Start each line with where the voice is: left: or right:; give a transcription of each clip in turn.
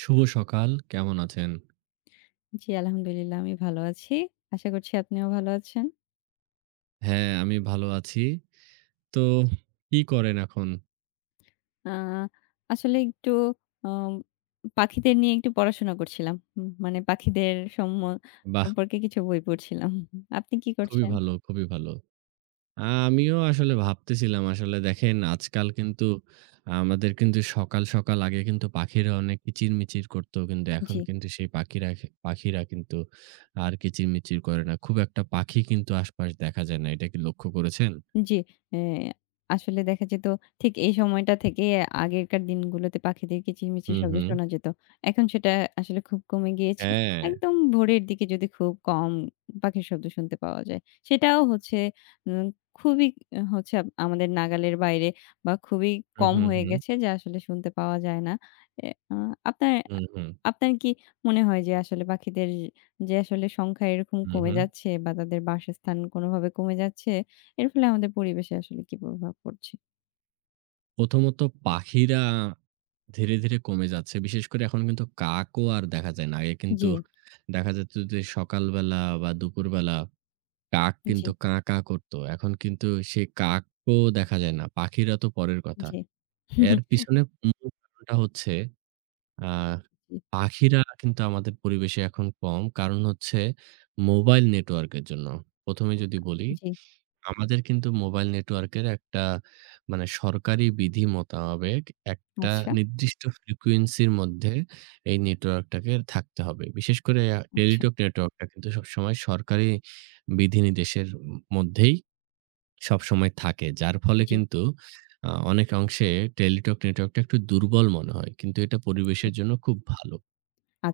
right: শুভ সকাল। কেমন আছেন?
left: জি, আলহামদুলিল্লাহ আমি ভালো আছি। আশা করছি আপনিও ভালো আছেন।
right: হ্যাঁ, আমি ভালো আছি। তো কি করেন এখন?
left: আ আসলে একটু আম পাখিদের নিয়ে একটু পড়াশোনা করছিলাম। মানে পাখিদের
right: বাহ!
left: সম্পর্কে কিছু বই পড়ছিলাম। আপনি কি
right: খুবই
left: করছেন?
right: ভালো, খুবই ভালো। আমিও আসলে ভাবতেছিলাম আসলে দেখেন আজকাল কিন্তু আমাদের কিন্তু সকাল, সকাল আগে কিন্তু পাখিরা অনেক কিচিরমিচির করত। কিন্তু এখন
left: জি।
right: কিন্তু সেই পাখিরা কিন্তু আর কিচিরমিচির করে না। খুব একটা পাখি কিন্তু আশপাশ দেখা যায় না। এটা কি লক্ষ্য করেছেন?
left: জি। এ আসলে দেখা যেত ঠিক এই সময়টা থেকে আগেরকার দিনগুলোতে পাখিদের কিচিরমিচির
right: হুম,
left: শব্দ
right: হুম।
left: শোনা যেত। এখন সেটা আসলে খুব কমে গিয়েছে।
right: হ্যাঁ।
left: একদম ভোরের দিকে যদি খুব কম পাখির শব্দ শুনতে পাওয়া যায়। সেটাও হচ্ছে উম খুবই হচ্ছে আমাদের নাগালের বাইরে বা খুবই
right: হুম,
left: কম
right: হুম,
left: হয়ে
right: হুম।
left: গেছে যে আসলে শুনতে পাওয়া যায় না। এ আ আপনার
right: হুম, হুম।
left: আপনার কি মনে হয় যে আসলে পাখিদের যে আসলে সংখ্যা এরকম
right: হুম,
left: কমে
right: হুম।
left: যাচ্ছে বা তাদের বাসস্থান কোনোভাবে কমে যাচ্ছে? এর ফলে আমাদের পরিবেশে আসলে কি প্রভাব পড়ছে?
right: প্রথমত পাখিরা ধীরে, ধীরে কমে যাচ্ছে। বিশেষ করে এখন কিন্তু কাকও আর দেখা যায় না। আগে কিন্তু
left: জি,
right: দেখা যেত যে সকালবেলা বা দুপুরবেলা কাক
left: জি,
right: কিন্তু কা, কা করত। এখন কিন্তু সেই কাকও দেখা যায় না। পাখিরা তো পরের কথা।
left: জি।
right: এর পিছনে মূল কারণটা হচ্ছে আ
left: জি,
right: পাখিরা কিন্তু আমাদের পরিবেশে এখন কম। কারণ হচ্ছে মোবাইল নেটওয়ার্কের জন্য। ১ম এ যদি বলি
left: জি।
right: আমাদের কিন্তু মোবাইল নেটওয়ার্কের একটা মানে সরকারি বিধি মোতাবেক একটা
left: আচ্ছা,
right: নির্দিষ্ট ফ্রিকোয়েন্সির মধ্যে এই নেটওয়ার্কটাকে থাকতে হবে। বিশেষ করে
left: আচ্ছা।
right: টেলিটক নেটওয়ার্কটা কিন্তু সবসময় সরকারি বিধিনির্দেশের মধ্যেই সবসময় থাকে। যার ফলে
left: জি,
right: কিন্তু অনেক অংশে টেলিটক নেটওয়ার্কটা একটু দুর্বল মনে হয়। কিন্তু এটা
left: জি।
right: পরিবেশের জন্য খুব ভালো।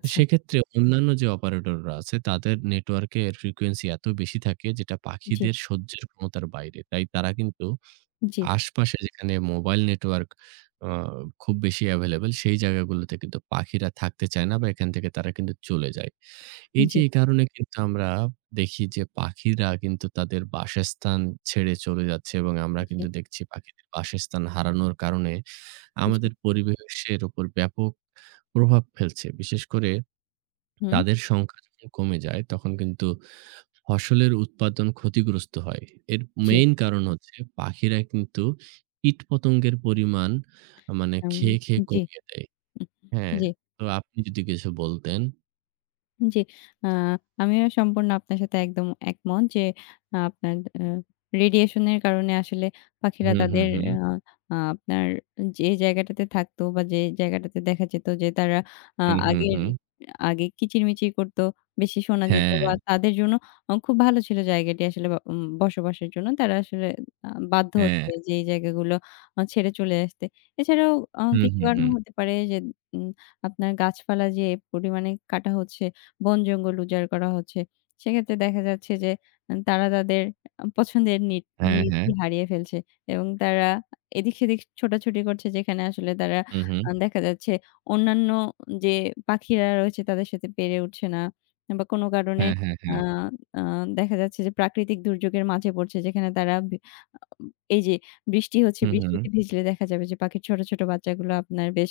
right: তো সেক্ষেত্রে অন্যান্য যে অপারেটররা আছে তাদের নেটওয়ার্কের ফ্রিকোয়েন্সি এত বেশি থাকে যেটা
left: জি,
right: পাখিদের সহ্যের ক্ষমতার বাইরে। তাই তারা কিন্তু
left: জি,
right: আশপাশে যেখানে মোবাইল নেটওয়ার্ক আ খুব বেশি এভেইলেবল সেই জায়গাগুলোতে কিন্তু পাখিরা থাকতে চায় না বা এখান থেকে তারা কিন্তু চলে যায়। এই যে
left: জি,
right: এই কারণে কিন্তু আমরা দেখি যে পাখিরা কিন্তু তাদের বাসস্থান ছেড়ে চলে যাচ্ছে এবং আমরা
left: জি,
right: কিন্তু দেখছি পাখিদের বাসস্থান হারানোর কারণে
left: জি।
right: আমাদের পরিবেশের উপর ব্যাপক প্রভাব ফেলছে। বিশেষ করে
left: হুম।
right: তাদের সংখ্যা যখন কমে যায়, তখন কিন্তু ফসলের উৎপাদন ক্ষতিগ্রস্ত হয়। এর
left: জি,
right: মেইন কারণ হচ্ছে পাখিরা কিন্তু কীটপতঙ্গের পরিমাণ মানে
left: আম
right: খেয়ে, খেয়ে
left: জি,
right: কমিয়ে দেয়।
left: উম
right: হ্যাঁ,
left: জি।
right: তো আপনি যদি কিছু বলতেন?
left: জি। আ আমিও সম্পূর্ণ আপনার সাথে একদম একমত যে আ আপনার আ রেডিয়েশন এর কারণে আসলে পাখিরা
right: হুম, হুম,
left: তাদের
right: হুম।
left: আ আ আপনার যে জায়গাটাতে থাকতো বা যে জায়গাটাতে দেখা যেত যে তারা আ
right: হুম, হুম,
left: আগের
right: হুম।
left: আগে কিচিরমিচির করত, বেশি শোনা যেত
right: হ্যাঁ,
left: বা তাদের জন্য খুব ভালো ছিল জায়গাটি আসলে ব উম বসবাসের জন্য। তারা আসলে বাধ্য
right: হ্যাঁ।
left: হচ্ছে যে এই জায়গাগুলো ছেড়ে চলে আসতে। এছাড়াও
right: হুম,
left: কিছু
right: হুম,
left: কারণ
right: হুম।
left: হতে পারে যে উম আপনার গাছপালা যে পরিমাণে কাটা হচ্ছে বন-জঙ্গল উজাড় করা হচ্ছে। সেক্ষেত্রে দেখা যাচ্ছে যে তারা তাদের আ পছন্দের নি
right: হ্যাঁ, হ্যাঁ।
left: নিজটি হারিয়ে ফেলছে এবং তারা এদিক-সেদিক ছোটাছুটি করছে যেখানে আসলে তারা
right: হুম, হুম।
left: দেখা যাচ্ছে অন্যান্য যে পাখিরা রয়েছে তাদের সাথে পেরে উঠছে না বা কোনো কারণে
right: হ্যাঁ, হ্যাঁ।
left: আ আ দেখা যাচ্ছে যে প্রাকৃতিক দুর্যোগের মাঝে পড়ছে যেখানে তারা এই যে বৃষ্টি হচ্ছে,
right: হুম, হুম।
left: বৃষ্টিতে ভিজলে দেখা যাবে যে পাখির ছোট, ছোট বাচ্চাগুলো আপনার বেশ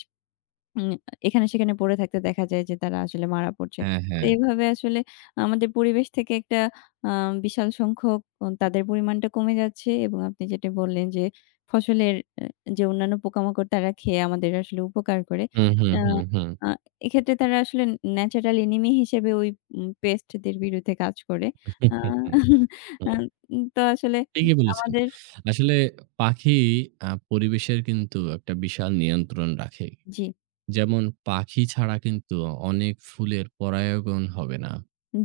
left: উম এখানে সেখানে পড়ে থাকতে দেখা যায় যে তারা আসলে মারা পড়ছে।
right: হ্যাঁ,
left: তো
right: হ্যাঁ।
left: এভাবে আসলে আমাদের পরিবেশ থেকে একটা আ বিশাল সংখ্যক তাদের পরিমাণটা কমে যাচ্ছে এবং আপনি যেটা বললেন যে ফসলের যে অন্যান্য পোকামাকড় তারা খেয়ে আমাদের আসলে উপকার করে।
right: হুম, হুম,
left: আ
right: হুম, হুম।
left: আ এক্ষেত্রে তারা আসলে ন্যাচারাল এনিমি হিসেবে ওই পেস্টদের বিরুদ্ধে কাজ করে।
right: হুম,
left: আ
right: হুম
left: আ
right: হুম হুম।
left: তো আসলে
right: ঠিকই বলেছেন।
left: আমাদের
right: আসলে পাখি পরিবেশের কিন্তু একটা বিশাল নিয়ন্ত্রণ রাখে।
left: জি,
right: যেমন পাখি ছাড়া কিন্তু অনেক ফুলের পরাগায়ন হবে না।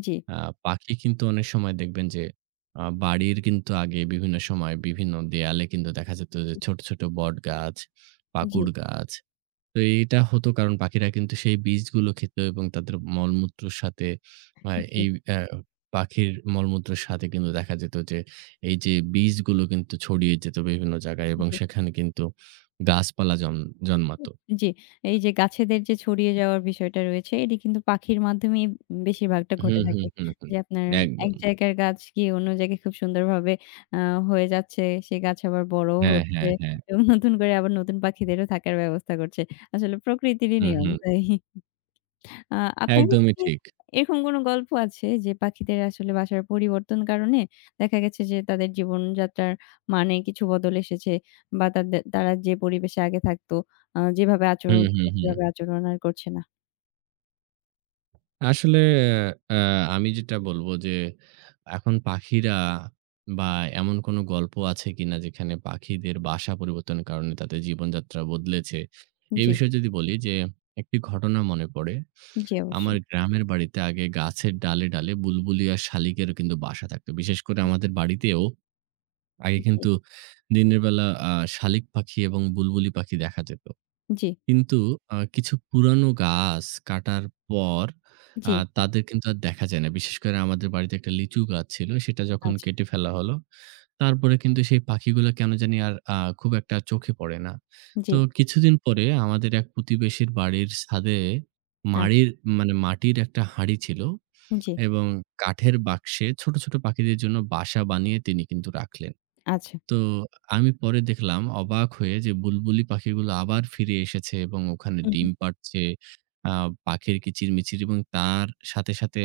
left: জি,
right: আ পাখি কিন্তু অনেক সময় দেখবেন যে বাড়ির কিন্তু আগে বিভিন্ন সময় বিভিন্ন দেয়ালে কিন্তু দেখা যেত যে
left: জি,
right: ছোট, ছোট বটগাছ,
left: জি,
right: পাকুড় গাছ। তো এইটা হতো কারণ পাখিরা কিন্তু সেই বীজগুলো খেত এবং তাদের মলমূত্রর সাথে আ
left: জি,
right: এই অ্যা পাখির মলমূত্রের সাথে কিন্তু দেখা যেত যে এই যে বীজগুলো কিন্তু ছড়িয়ে যেত বিভিন্ন জায়গায় এবং
left: জি।
right: সেখানে কিন্তু গাছপালা জন্মাতো।
left: জি, এই যে গাছেদের যে ছড়িয়ে যাওয়ার বিষয়টা রয়েছে, এটি কিন্তু পাখির মাধ্যমেই বেশিরভাগটা
right: হুম,
left: ঘটে
right: হুম,
left: থাকে।
right: হুম, হুম।
left: যে আপনার এক
right: একদম।
left: জায়গার গাছ গিয়ে অন্য জায়গায় খুব সুন্দরভাবে আ হয়ে যাচ্ছে। সেই গাছ আবার বড়ও
right: হ্যাঁ,
left: হচ্ছে
right: হ্যাঁ, হ্যাঁ।
left: এবং নতুন করে আবার নতুন পাখিদেরও থাকার ব্যবস্থা করছে। আসলে প্রকৃতিরই
right: হুম,
left: নিয়ম,
right: হুম।
left: তাই। আ আপনার কাছে
right: একদমই
left: কি
right: ঠিক।
left: এরকম কোনো গল্প আছে যে পাখিদের আসলে বাসার পরিবর্তন কারণে দেখা গেছে যে তাদের জীবনযাত্রার মানে কিছু বদল এসেছে বা তাদের তারা যে পরিবেশে আগে থাকতো যেভাবে আচরণ
right: হুম, হুম,
left: করতো
right: হুম।
left: সেভাবে আচরণ আর করছে না?
right: আসলে আ আমি যেটা বলব যে এখন পাখিরা বা এমন কোন গল্প আছে কিনা যেখানে পাখিদের বাসা পরিবর্তনের কারণে তাদের জীবনযাত্রা বদলেছে। এই
left: জি,
right: বিষয়ে যদি বলি যে একটি ঘটনা মনে পড়ে।
left: জি
right: আমার
left: অবশ্যই।
right: গ্রামের বাড়িতে আগে গাছের ডালে, ডালে বুলবুলি আর শালিকেরও কিন্তু বাসা থাকত। বিশেষ করে
left: জি,
right: আমাদের বাড়িতেও আগে
left: জি,
right: কিন্তু দিনের বেলা শালিক পাখি এবং বুলবুলি পাখি দেখা যেত।
left: জি,
right: কিন্তু কিছু পুরানো গাছ কাটার পর
left: জি,
right: তাদের কিন্তু আর দেখা যায় না। বিশেষ করে আমাদের বাড়িতে একটা লিচু গাছ ছিল। সেটা যখন
left: আচ্ছা,
right: কেটে ফেলা হলো, তারপরে কিন্তু সেই পাখিগুলো কেন জানি আর খুব একটা চোখে পড়ে না।
left: জি,
right: তো কিছুদিন পরে আমাদের এক প্রতিবেশীর বাড়ির ছাদে
left: আচ্ছা,
right: মাড়ির মানে মাটির একটা হাঁড়ি ছিল
left: জি,
right: এবং কাঠের বাক্সে ছোট, ছোট পাখিদের জন্য বাসা বানিয়ে তিনি কিন্তু রাখলেন।
left: আচ্ছা।
right: তো আমি পরে দেখলাম অবাক হয়ে যে বুলবুলি পাখিগুলো আবার ফিরে এসেছে এবং ওখানে
left: হু, হু।
right: ডিম পাড়ছে। আ পাখির কিচিরমিচির এবং তার সাথে, সাথে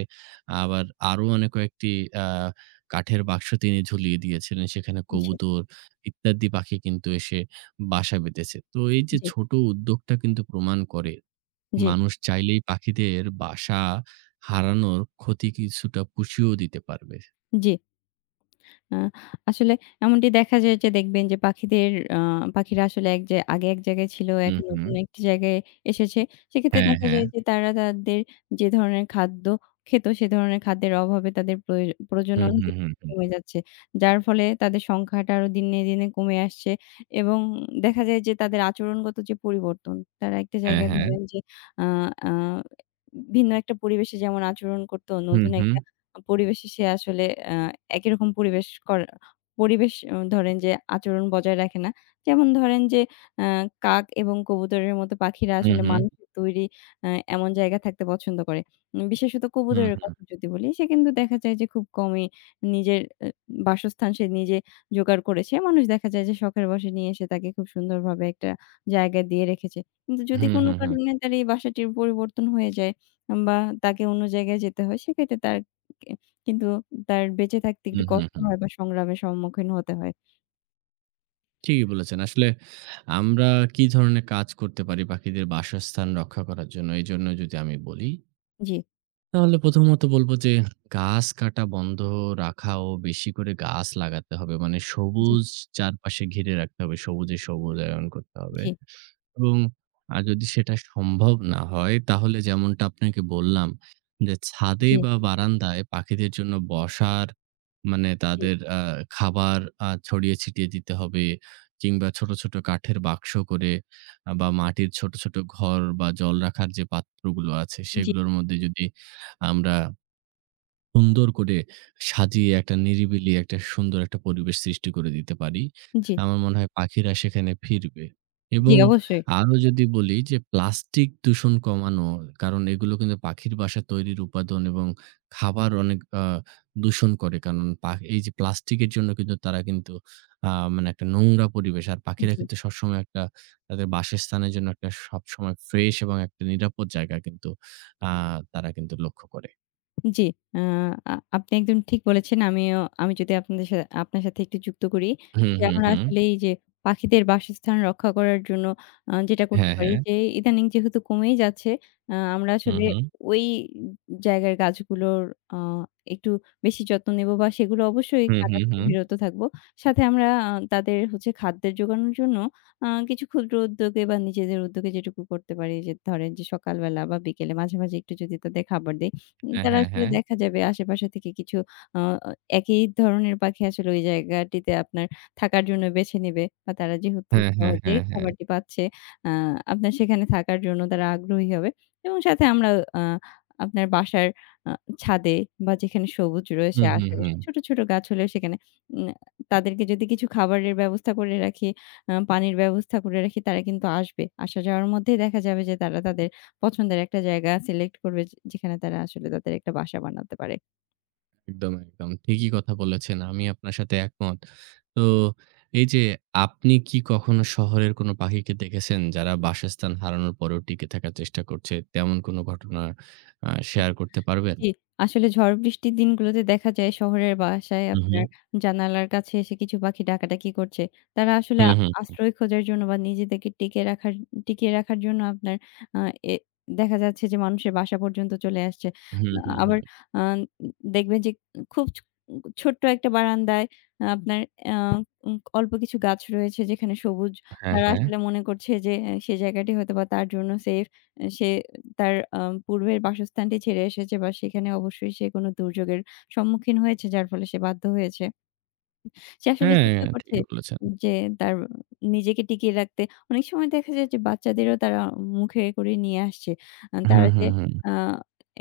right: আবার আরো অনেক কয়েকটি আ কাঠের বাক্স তিনি ঝুলিয়ে দিয়েছিলেন। সেখানে
left: জি,
right: কবুতর ইত্যাদি পাখি কিন্তু এসে বাসা বেঁধেছে। তো এই যে
left: জি,
right: ছোট উদ্যোগটা কিন্তু প্রমাণ করে
left: জি,
right: মানুষ চাইলেই পাখিদের বাসা হারানোর ক্ষতি কিছুটা পুষিয়েও দিতে পারবে।
left: জি। আ আসলে এমনটি দেখা যায় যে দেখবেন যে পাখিদের আ পাখিরা আসলে এক জায় আগে এক জায়গায় ছিল,
right: হুম,
left: এখন
right: হুম।
left: নতুন একটি জায়গায় এসেছে। সেক্ষেত্রে
right: হ্যাঁ,
left: দেখা
right: হ্যাঁ।
left: যায় যে তারা তাদের যে ধরনের খাদ্য খেত, সে ধরনের খাদ্যের অভাবে তাদের
right: হুম,
left: প্রজনন
right: হুম,
left: দিন
right: হুম,
left: দিন
right: হুম।
left: কমে যাচ্ছে। যার ফলে তাদের সংখ্যাটা আরো দিনে, দিনে কমে আসছে এবং দেখা যায় যে তাদের আচরণগত যে পরিবর্তন, তারা একটা
right: হ্যাঁ,
left: জায়গায়
right: হ্যাঁ।
left: ধরেন যে আ আ ভিন্ন একটা পরিবেশে যেমন আচরণ করত,
right: হুম,
left: নতুন
right: হুম,
left: একটা পরিবেশে সে আসলে আ একই রকম পরিবেশ ধরেন যে আচরণ বজায় রাখে না। যেমন ধরেন যে আ কাক এবং কবুতরের মতো পাখিরা
right: হুম,
left: আসলে
right: হুম,
left: মানুষের তৈরি আ এমন জায়গায় থাকতে পছন্দ করে। বিশেষত
right: হুম,
left: কবুতরের কথা যদি বলি, সে কিন্তু দেখা যায় যে খুব কমই নিজের এ বাসস্থান সে নিজে জোগাড় করেছে। মানুষ দেখা যায় যে শখের বশে নিয়ে এসে তাকে খুব সুন্দরভাবে একটা জায়গায় দিয়ে রেখেছে। কিন্তু যদি
right: হুম,
left: কোনো
right: হুম, হুম,
left: কারণে তার এই বাসাটির পরিবর্তন হয়ে যায় বা তাকে অন্য জায়গায় যেতে হয়, সেক্ষেত্রে তার কি কিন্তু তার বেঁচে থাকতে
right: হুম,
left: একটু
right: হুম,
left: কষ্ট
right: হুম।
left: হয় বা সংগ্রামের সম্মুখীন হতে হয়।
right: ঠিকই বলেছেন। আসলে আমরা কি ধরনের কাজ করতে পারি পাখিদের বাসস্থান রক্ষা করার জন্য? এজন্য যদি আমি বলি
left: জি,
right: তাহলে প্রথমত বলব যে, গাছ কাটা বন্ধ রাখা ও বেশি করে গাছ লাগাতে হবে। মানে
left: জি,
right: সবুজ চারপাশে ঘিরে রাখতে হবে। সবুজে সবুজায়ন করতে হবে
left: জি,
right: এবং যদি সেটা সম্ভব না হয় তাহলে যেমনটা আপনাকে বললাম যে, ছাদে
left: জি,
right: বা বারান্দায় পাখিদের জন্য বসার মানে
left: জি,
right: তাদের খাবার ছড়িয়ে ছিটিয়ে দিতে হবে কিংবা ছোট, ছোট কাঠের বাক্স করে বা মাটির ছোট, ছোট ঘর বা জল রাখার যে পাত্রগুলো আছে
left: জি,
right: সেগুলোর মধ্যে যদি আমরা সুন্দর করে সাজিয়ে একটা নিরিবিলি একটা সুন্দর একটা পরিবেশ সৃষ্টি করে দিতে পারি।
left: জি,
right: আমার মনে হয় পাখিরা সেখানে ফিরবে।
left: জি
right: এবং
left: অবশ্যই।
right: আরো যদি বলি যে প্লাস্টিক দূষণ কমানো, কারণ এগুলো কিন্তু পাখির বাসা তৈরির উপাদান এবং খাবার অনেক দূষণ করে। কারণ এই যে প্লাস্টিকের জন্য কিন্তু তারা কিন্তু মানে একটা নোংরা পরিবেশ। আর পাখিরা
left: জি।
right: কিন্তু সবসময় একটা তাদের বাসস্থানের জন্য একটা সবসময় ফ্রেশ এবং একটা নিরাপদ জায়গা কিন্তু আ তারা কিন্তু লক্ষ্য করে।
left: জি। আ আ আপনি একদম ঠিক বলেছেন। আমিও আমি যদি আপনাদের সা আপনার সাথে একটু যুক্ত করি
right: হুম,
left: যে
right: হুম,
left: আমরা
right: হুম।
left: আসলে এই যে পাখিদের বাসস্থান রক্ষা করার জন্য যেটা করতে
right: হ্যাঁ,
left: পারি
right: হ্যাঁ।
left: যে ইদানিং যেহেতু কমেই যাচ্ছে, আমরা
right: হুম,
left: আসলে
right: হুম।
left: ওই জায়গার গাছগুলোর আ একটু বেশি যত্ন নেব বা সেগুলো অবশ্যই
right: হুম,
left: কাটা
right: হুম,
left: থেকে
right: হুম।
left: বিরত থাকব। সাথে আমরা তাদের হচ্ছে খাদ্যের জোগানোর জন্য কিছু ক্ষুদ্র উদ্যোগে বা নিজেদের উদ্যোগে যেটুকু করতে পারি যে ধরেন যে সকালবেলা বা বিকেলে মাঝে, মাঝে একটু যদি তাদের খাবার দেই
right: হ্যাঁ,
left: তারা
right: হ্যাঁ,
left: আসলে
right: হ্যাঁ।
left: দেখা যাবে আশেপাশে থেকে কিছু আ একই ধরনের পাখি আসলে ওই জায়গাটিতে আপনার থাকার জন্য বেছে নেবে বা তারা যেহেতু
right: হ্যাঁ, হ্যাঁ,
left: সহজেই
right: হ্যাঁ, হ্যাঁ।
left: খাবারটি পাচ্ছে, আ আপনার সেখানে থাকার জন্য তারা আগ্রহী হবে এবং সাথে আমরা আ আপনার বাসার আ ছাদে বা যেখানে সবুজ রয়েছে
right: হুম, হুম,
left: আশেপাশে
right: হুম।
left: ছোট, ছোট গাছ হলেও সেখানে উম তাদেরকে যদি কিছু খাবারের ব্যবস্থা করে রাখি, পানির ব্যবস্থা করে রাখি তারা কিন্তু আসবে। আসা যাওয়ার মধ্যেই দেখা যাবে যে তারা তাদের পছন্দের একটা জায়গা সিলেক্ট করবে যে যেখানে তারা আসলে তাদের একটা বাসা বানাতে পারে।
right: একদম, একদম। ঠিকই কথা বলেছেন। আমি আপনার সাথে একমত। তো এই যে আপনি কি কখনো শহরের কোনো পাখিকে দেখেছেন যারা বাসস্থান হারানোর পরেও টিকে থাকার চেষ্টা করছে? তেমন কোনো ঘটনা শেয়ার করতে পারবেন?
left: জি, আসলে ঝড় বৃষ্টির দিনগুলোতে দেখা যায় শহরের বাসায়
right: হুম, হুম।
left: আপনার জানালার কাছে এসে কিছু পাখি ডাকাডাকি করছে। তারা আসলে
right: হুম, হুম।
left: আশ্রয় খোঁজার জন্য বা নিজেদেরকে টিকিয়ে রাখার জন্য আপনার আ এ দেখা যাচ্ছে যে মানুষের বাসা পর্যন্ত চলে আসছে।
right: হুম, হুম,
left: আবার
right: হুম।
left: আ দেখবেন যে খুব ছোট্ট একটা বারান্দায় আপনার আ উম অল্প কিছু গাছ রয়েছে যেখানে সবুজ।
right: হ্যাঁ,
left: তারা
right: হ্যাঁ।
left: আসলে মনে করছে যে আহ, সে জায়গাটি হয়তোবা তার জন্য সেফ। সে তার পূর্বের বাসস্থানটি ছেড়ে এসেছে বা সেখানে অবশ্যই সে কোনো দুর্যোগের সম্মুখীন হয়েছে, যার ফলে সে বাধ্য হয়েছে। সে আসলে
right: হ্যাঁ,
left: চেষ্টা করছে
right: ঠিকই বলেছেন।
left: যে তার নিজেকে টিকিয়ে রাখতে। অনেক সময় দেখা যায় যে বাচ্চাদেরও তারা মুখে করে নিয়ে আসছে।
right: হুম,
left: তারা যে
right: হুম, হুম।
left: আ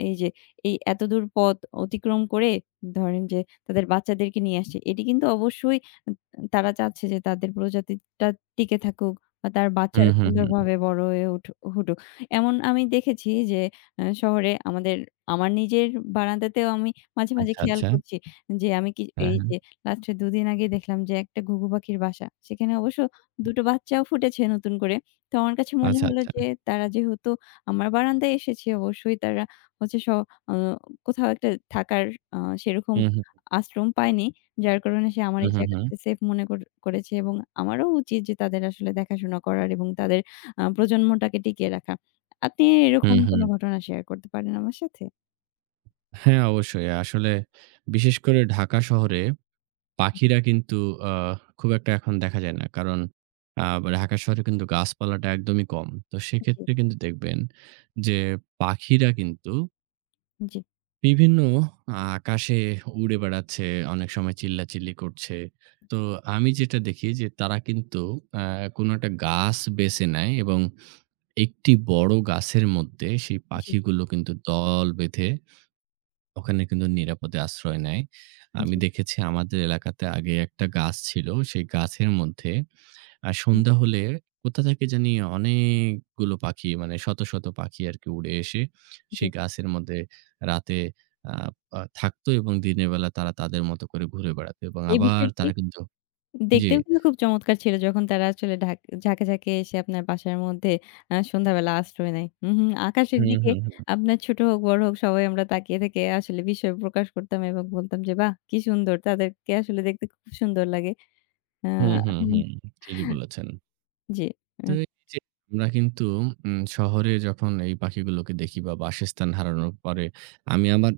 left: এই যে এই এতদূর পথ অতিক্রম করে ধরেন যে তাদের বাচ্চাদেরকে নিয়ে আসছে। এটি কিন্তু অবশ্যই তারা চাচ্ছে যে তাদের প্রজাতিটা টিকে থাকুক বা তার
right: হুম,
left: বাচ্চারা
right: হুম, হুম।
left: সুন্দরভাবে বড় হয়ে উঠুক। এমন আমি দেখেছি যে শহরে আমাদের আমার নিজের বারান্দাতেও আমি মাঝে, মাঝে
right: আচ্ছা,
left: খেয়াল
right: আচ্ছা।
left: করছি যে আমি কি
right: হ্যাঁ,
left: এই
right: হ্যাঁ।
left: যে লাস্টে ২ দিন আগেই দেখলাম যে একটা ঘুঘু পাখির বাসা। সেখানে অবশ্য ২ টো বাচ্চাও ফুটেছে নতুন করে। তো আমার কাছে মনে
right: আচ্ছা,
left: হলো
right: আচ্ছা।
left: যে তারা যেহেতু আমার বারান্দায় এসেছে অবশ্যই তারা হচ্ছে স আ কোথাও একটা থাকার আ সেরকম
right: হুম, হুম।
left: আশ্রম পায়নি। যার কারণে সে আমার
right: হুম,
left: এই
right: হুম, হুম।
left: জায়গাটাতে সেফ মনে করে করেছে এবং আমারও উচিত যে তাদের আসলে দেখাশোনা করার এবং তাদের প্রজন্মটাকে টিকিয়ে রাখা। আপনি
right: হুম,
left: এরকম
right: হুম।
left: কোনো ঘটনা শেয়ার করতে পারেন আমার সাথে?
right: হ্যাঁ, অবশ্যই। আসলে বিশেষ করে ঢাকা শহরে
left: জি,
right: পাখিরা কিন্তু আ খুব একটা এখন দেখা যায় না। কারণ আ ঢাকা শহরে কিন্তু গাছপালাটা একদমই কম। তো
left: জি,
right: সেক্ষেত্রে কিন্তু দেখবেন যে পাখিরা কিন্তু
left: জি,
right: বিভিন্ন আকাশে উড়ে বেড়াচ্ছে, অনেক সময় চিল্লাচিল্লি করছে। তো আমি যেটা দেখি যে তারা কিন্তু আ কোনো একটা গাছ বেছে নেয় এবং একটি বড় গাছের মধ্যে সেই
left: জি,
right: পাখিগুলো কিন্তু দল বেঁধে ওখানে কিন্তু নিরাপদে আশ্রয় নেয়। আমি
left: জি,
right: দেখেছি আমাদের এলাকাতে আগে একটা গাছ ছিল। সেই গাছের মধ্যে
left: জি,
right: সন্ধ্যা হলে কোথা থেকে জানি অনেকগুলো পাখি মানে শত, শত পাখি আরকি উড়ে এসে
left: জি।
right: সেই গাছের মধ্যে রাতে আ আ থাকতো এবং দিনের বেলা তারা তাদের মতো করে ঘুরে বেড়াতো এবং
left: এই
right: আবার
left: বিষয়টি
right: তারা কিন্তু জি।
left: দেখতেও কিন্তু খুব চমৎকার ছিল যখন তারা আসলে ঝাঁকে, ঝাঁকে এসে আপনার বাসার মধ্যে সন্ধ্যাবেলা আশ্রয় নেয়। হুম, হুম। আকাশের
right: হুম,
left: দিকে
right: হুম,
left: আপনার ছোট হোক, বড় হোক সবাই আমরা তাকিয়ে থেকে আসলে বিস্ময় প্রকাশ করতাম এবং বলতাম যে, "বাহ! কি সুন্দর।" তাদেরকে আসলে দেখতে খুব সুন্দর লাগে। আ
right: হুম, হুম, হুম, ঠিকই
left: হুম,
right: বলেছেন।
left: জি। আ
right: তো এই যে আমরা কিন্তু শহরে যখন এই পাখিগুলোকে দেখি বা বাসস্থান হারানোর পরে আমি আমার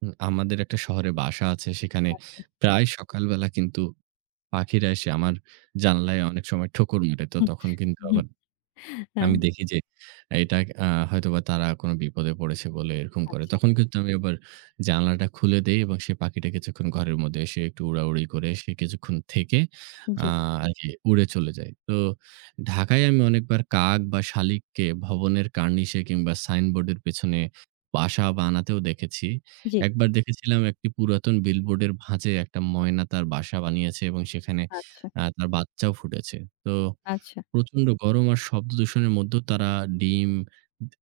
right: আমাদের একটা শহরে বাসা আছে। সেখানে
left: আচ্ছা।
right: প্রায় সকালবেলা কিন্তু পাখিরা এসে আমার জানালায় অনেক সময় ঠোকর মারে। তো
left: হুম,
right: তখন কিন্তু
left: হুম।
right: আবার
left: আ
right: আমি দেখি যে এটা হয়তোবা তারা কোনো বিপদে পড়েছে বলে এরকম করে।
left: আচ্ছা।
right: তখন কিন্তু আমি আবার জানালাটা খুলে দেই এবং সে পাখিটা কিছুক্ষণ ঘরের মধ্যে এসে একটু উড়াউড়ি করে সে কিছুক্ষণ থেকে আ
left: জি,
right: আরকি উড়ে চলে যায়। তো ঢাকায় আমি অনেকবার কাক বা শালিককে ভবনের কার্নিশে কিংবা সাইনবোর্ডের পেছনে বাসা বানাতেও দেখেছি।
left: জি।
right: একবার দেখেছিলাম একটি পুরাতন বিলবোর্ডের ভাঁজে একটা ময়না তার বাসা বানিয়েছে এবং সেখানে
left: আচ্ছা,
right: তার বাচ্চাও ফুটেছে। তো
left: আচ্ছা।
right: প্রচন্ড গরম আর শব্দদূষণের মধ্যেও তারা ডিম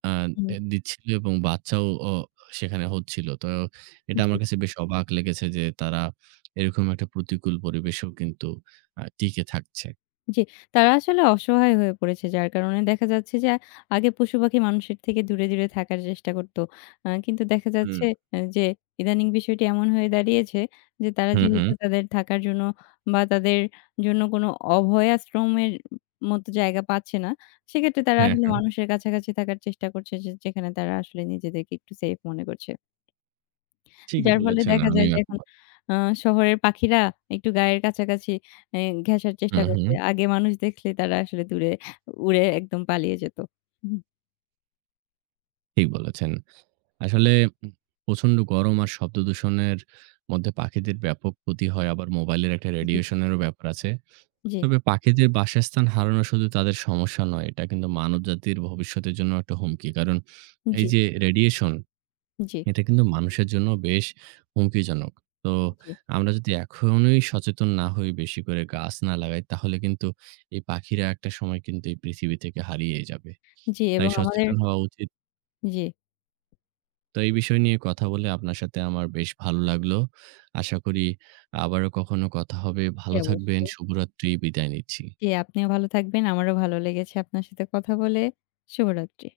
right: আ
left: হুম,
right: এ দিচ্ছিল এবং বাচ্চাও সেখানে হচ্ছিল। তো এটা
left: জি।
right: আমার কাছে বেশ অবাক লেগেছে যে তারা এরকম একটা প্রতিকূল পরিবেশেও কিন্তু টিকে থাকছে।
left: জি, তারা আসলে অসহায় হয়ে পড়েছে। যার কারণে দেখা যাচ্ছে যে আগে পশুপাখি মানুষের থেকে দূরে, দূরে থাকার চেষ্টা করত। কিন্তু দেখা
right: হুম,
left: যাচ্ছে যে ইদানিং বিষয়টি এমন হয়ে দাঁড়িয়েছে যে তারা
right: হুম, হুম।
left: যেহেতু তাদের থাকার জন্য বা তাদের জন্য কোনো অভয়াশ্রমের মতো জায়গা পাচ্ছে না, সেক্ষেত্রে তারা
right: হ্যাঁ,
left: আসলে
right: হ্যাঁ।
left: মানুষের কাছাকাছি থাকার চেষ্টা করছে যে যেখানে তারা আসলে নিজেদেরকে একটু সেফ মনে করছে।
right: ঠিকই
left: যার ফলে
right: বলেছেন।
left: দেখা যায়
right: আমিও
left: যে এখন
right: একমত।
left: আ শহরের পাখিরা একটু গায়ের কাছাকাছি এ ঘেঁষার চেষ্টা
right: হুম, হুম।
left: করছে। আগে মানুষ দেখলে তারা আসলে দূরে উড়ে একদম পালিয়ে যেত। হুম,
right: ঠিক বলেছেন। আসলে উম প্রচন্ড গরম আর শব্দদূষণের মধ্যে পাখিদের ব্যাপক ক্ষতি হয়। আবার মোবাইলের একটা
left: জি,
right: রেডিয়েশন এরও ব্যাপার আছে।
left: জি,
right: তবে পাখিদের বাসস্থান হারানো শুধু তাদের সমস্যা নয়, এটা কিন্তু মানবজাতির ভবিষ্যতের জন্য একটা হুমকি। কারণ এই
left: জি,
right: যে রেডিয়েশন,
left: জি,
right: এটা কিন্তু মানুষের জন্য বেশ হুমকিজনক। তো
left: জি,
right: আমরা যদি এখনই সচেতন না হই, বেশি করে গাছ না লাগাই, তাহলে কিন্তু এই পাখিরা একটা সময় কিন্তু এই পৃথিবী থেকে হারিয়ে যাবে।
left: জি
right: তাই
left: এবং আমাদের
right: সচেতন হওয়া উচিত।
left: জি,
right: তো এই বিষয় নিয়ে কথা বলে আপনার সাথে আমার বেশ ভালো লাগলো। আশা করি আবারও কখনো কথা হবে।
left: জি
right: ভালো থাকবেন।
left: অবশ্যই।
right: শুভরাত্রি। বিদায় নিচ্ছি।
left: জি, আপনিও ভালো থাকবেন। আমারও ভালো লেগেছে আপনার সাথে কথা বলে। শুভরাত্রি।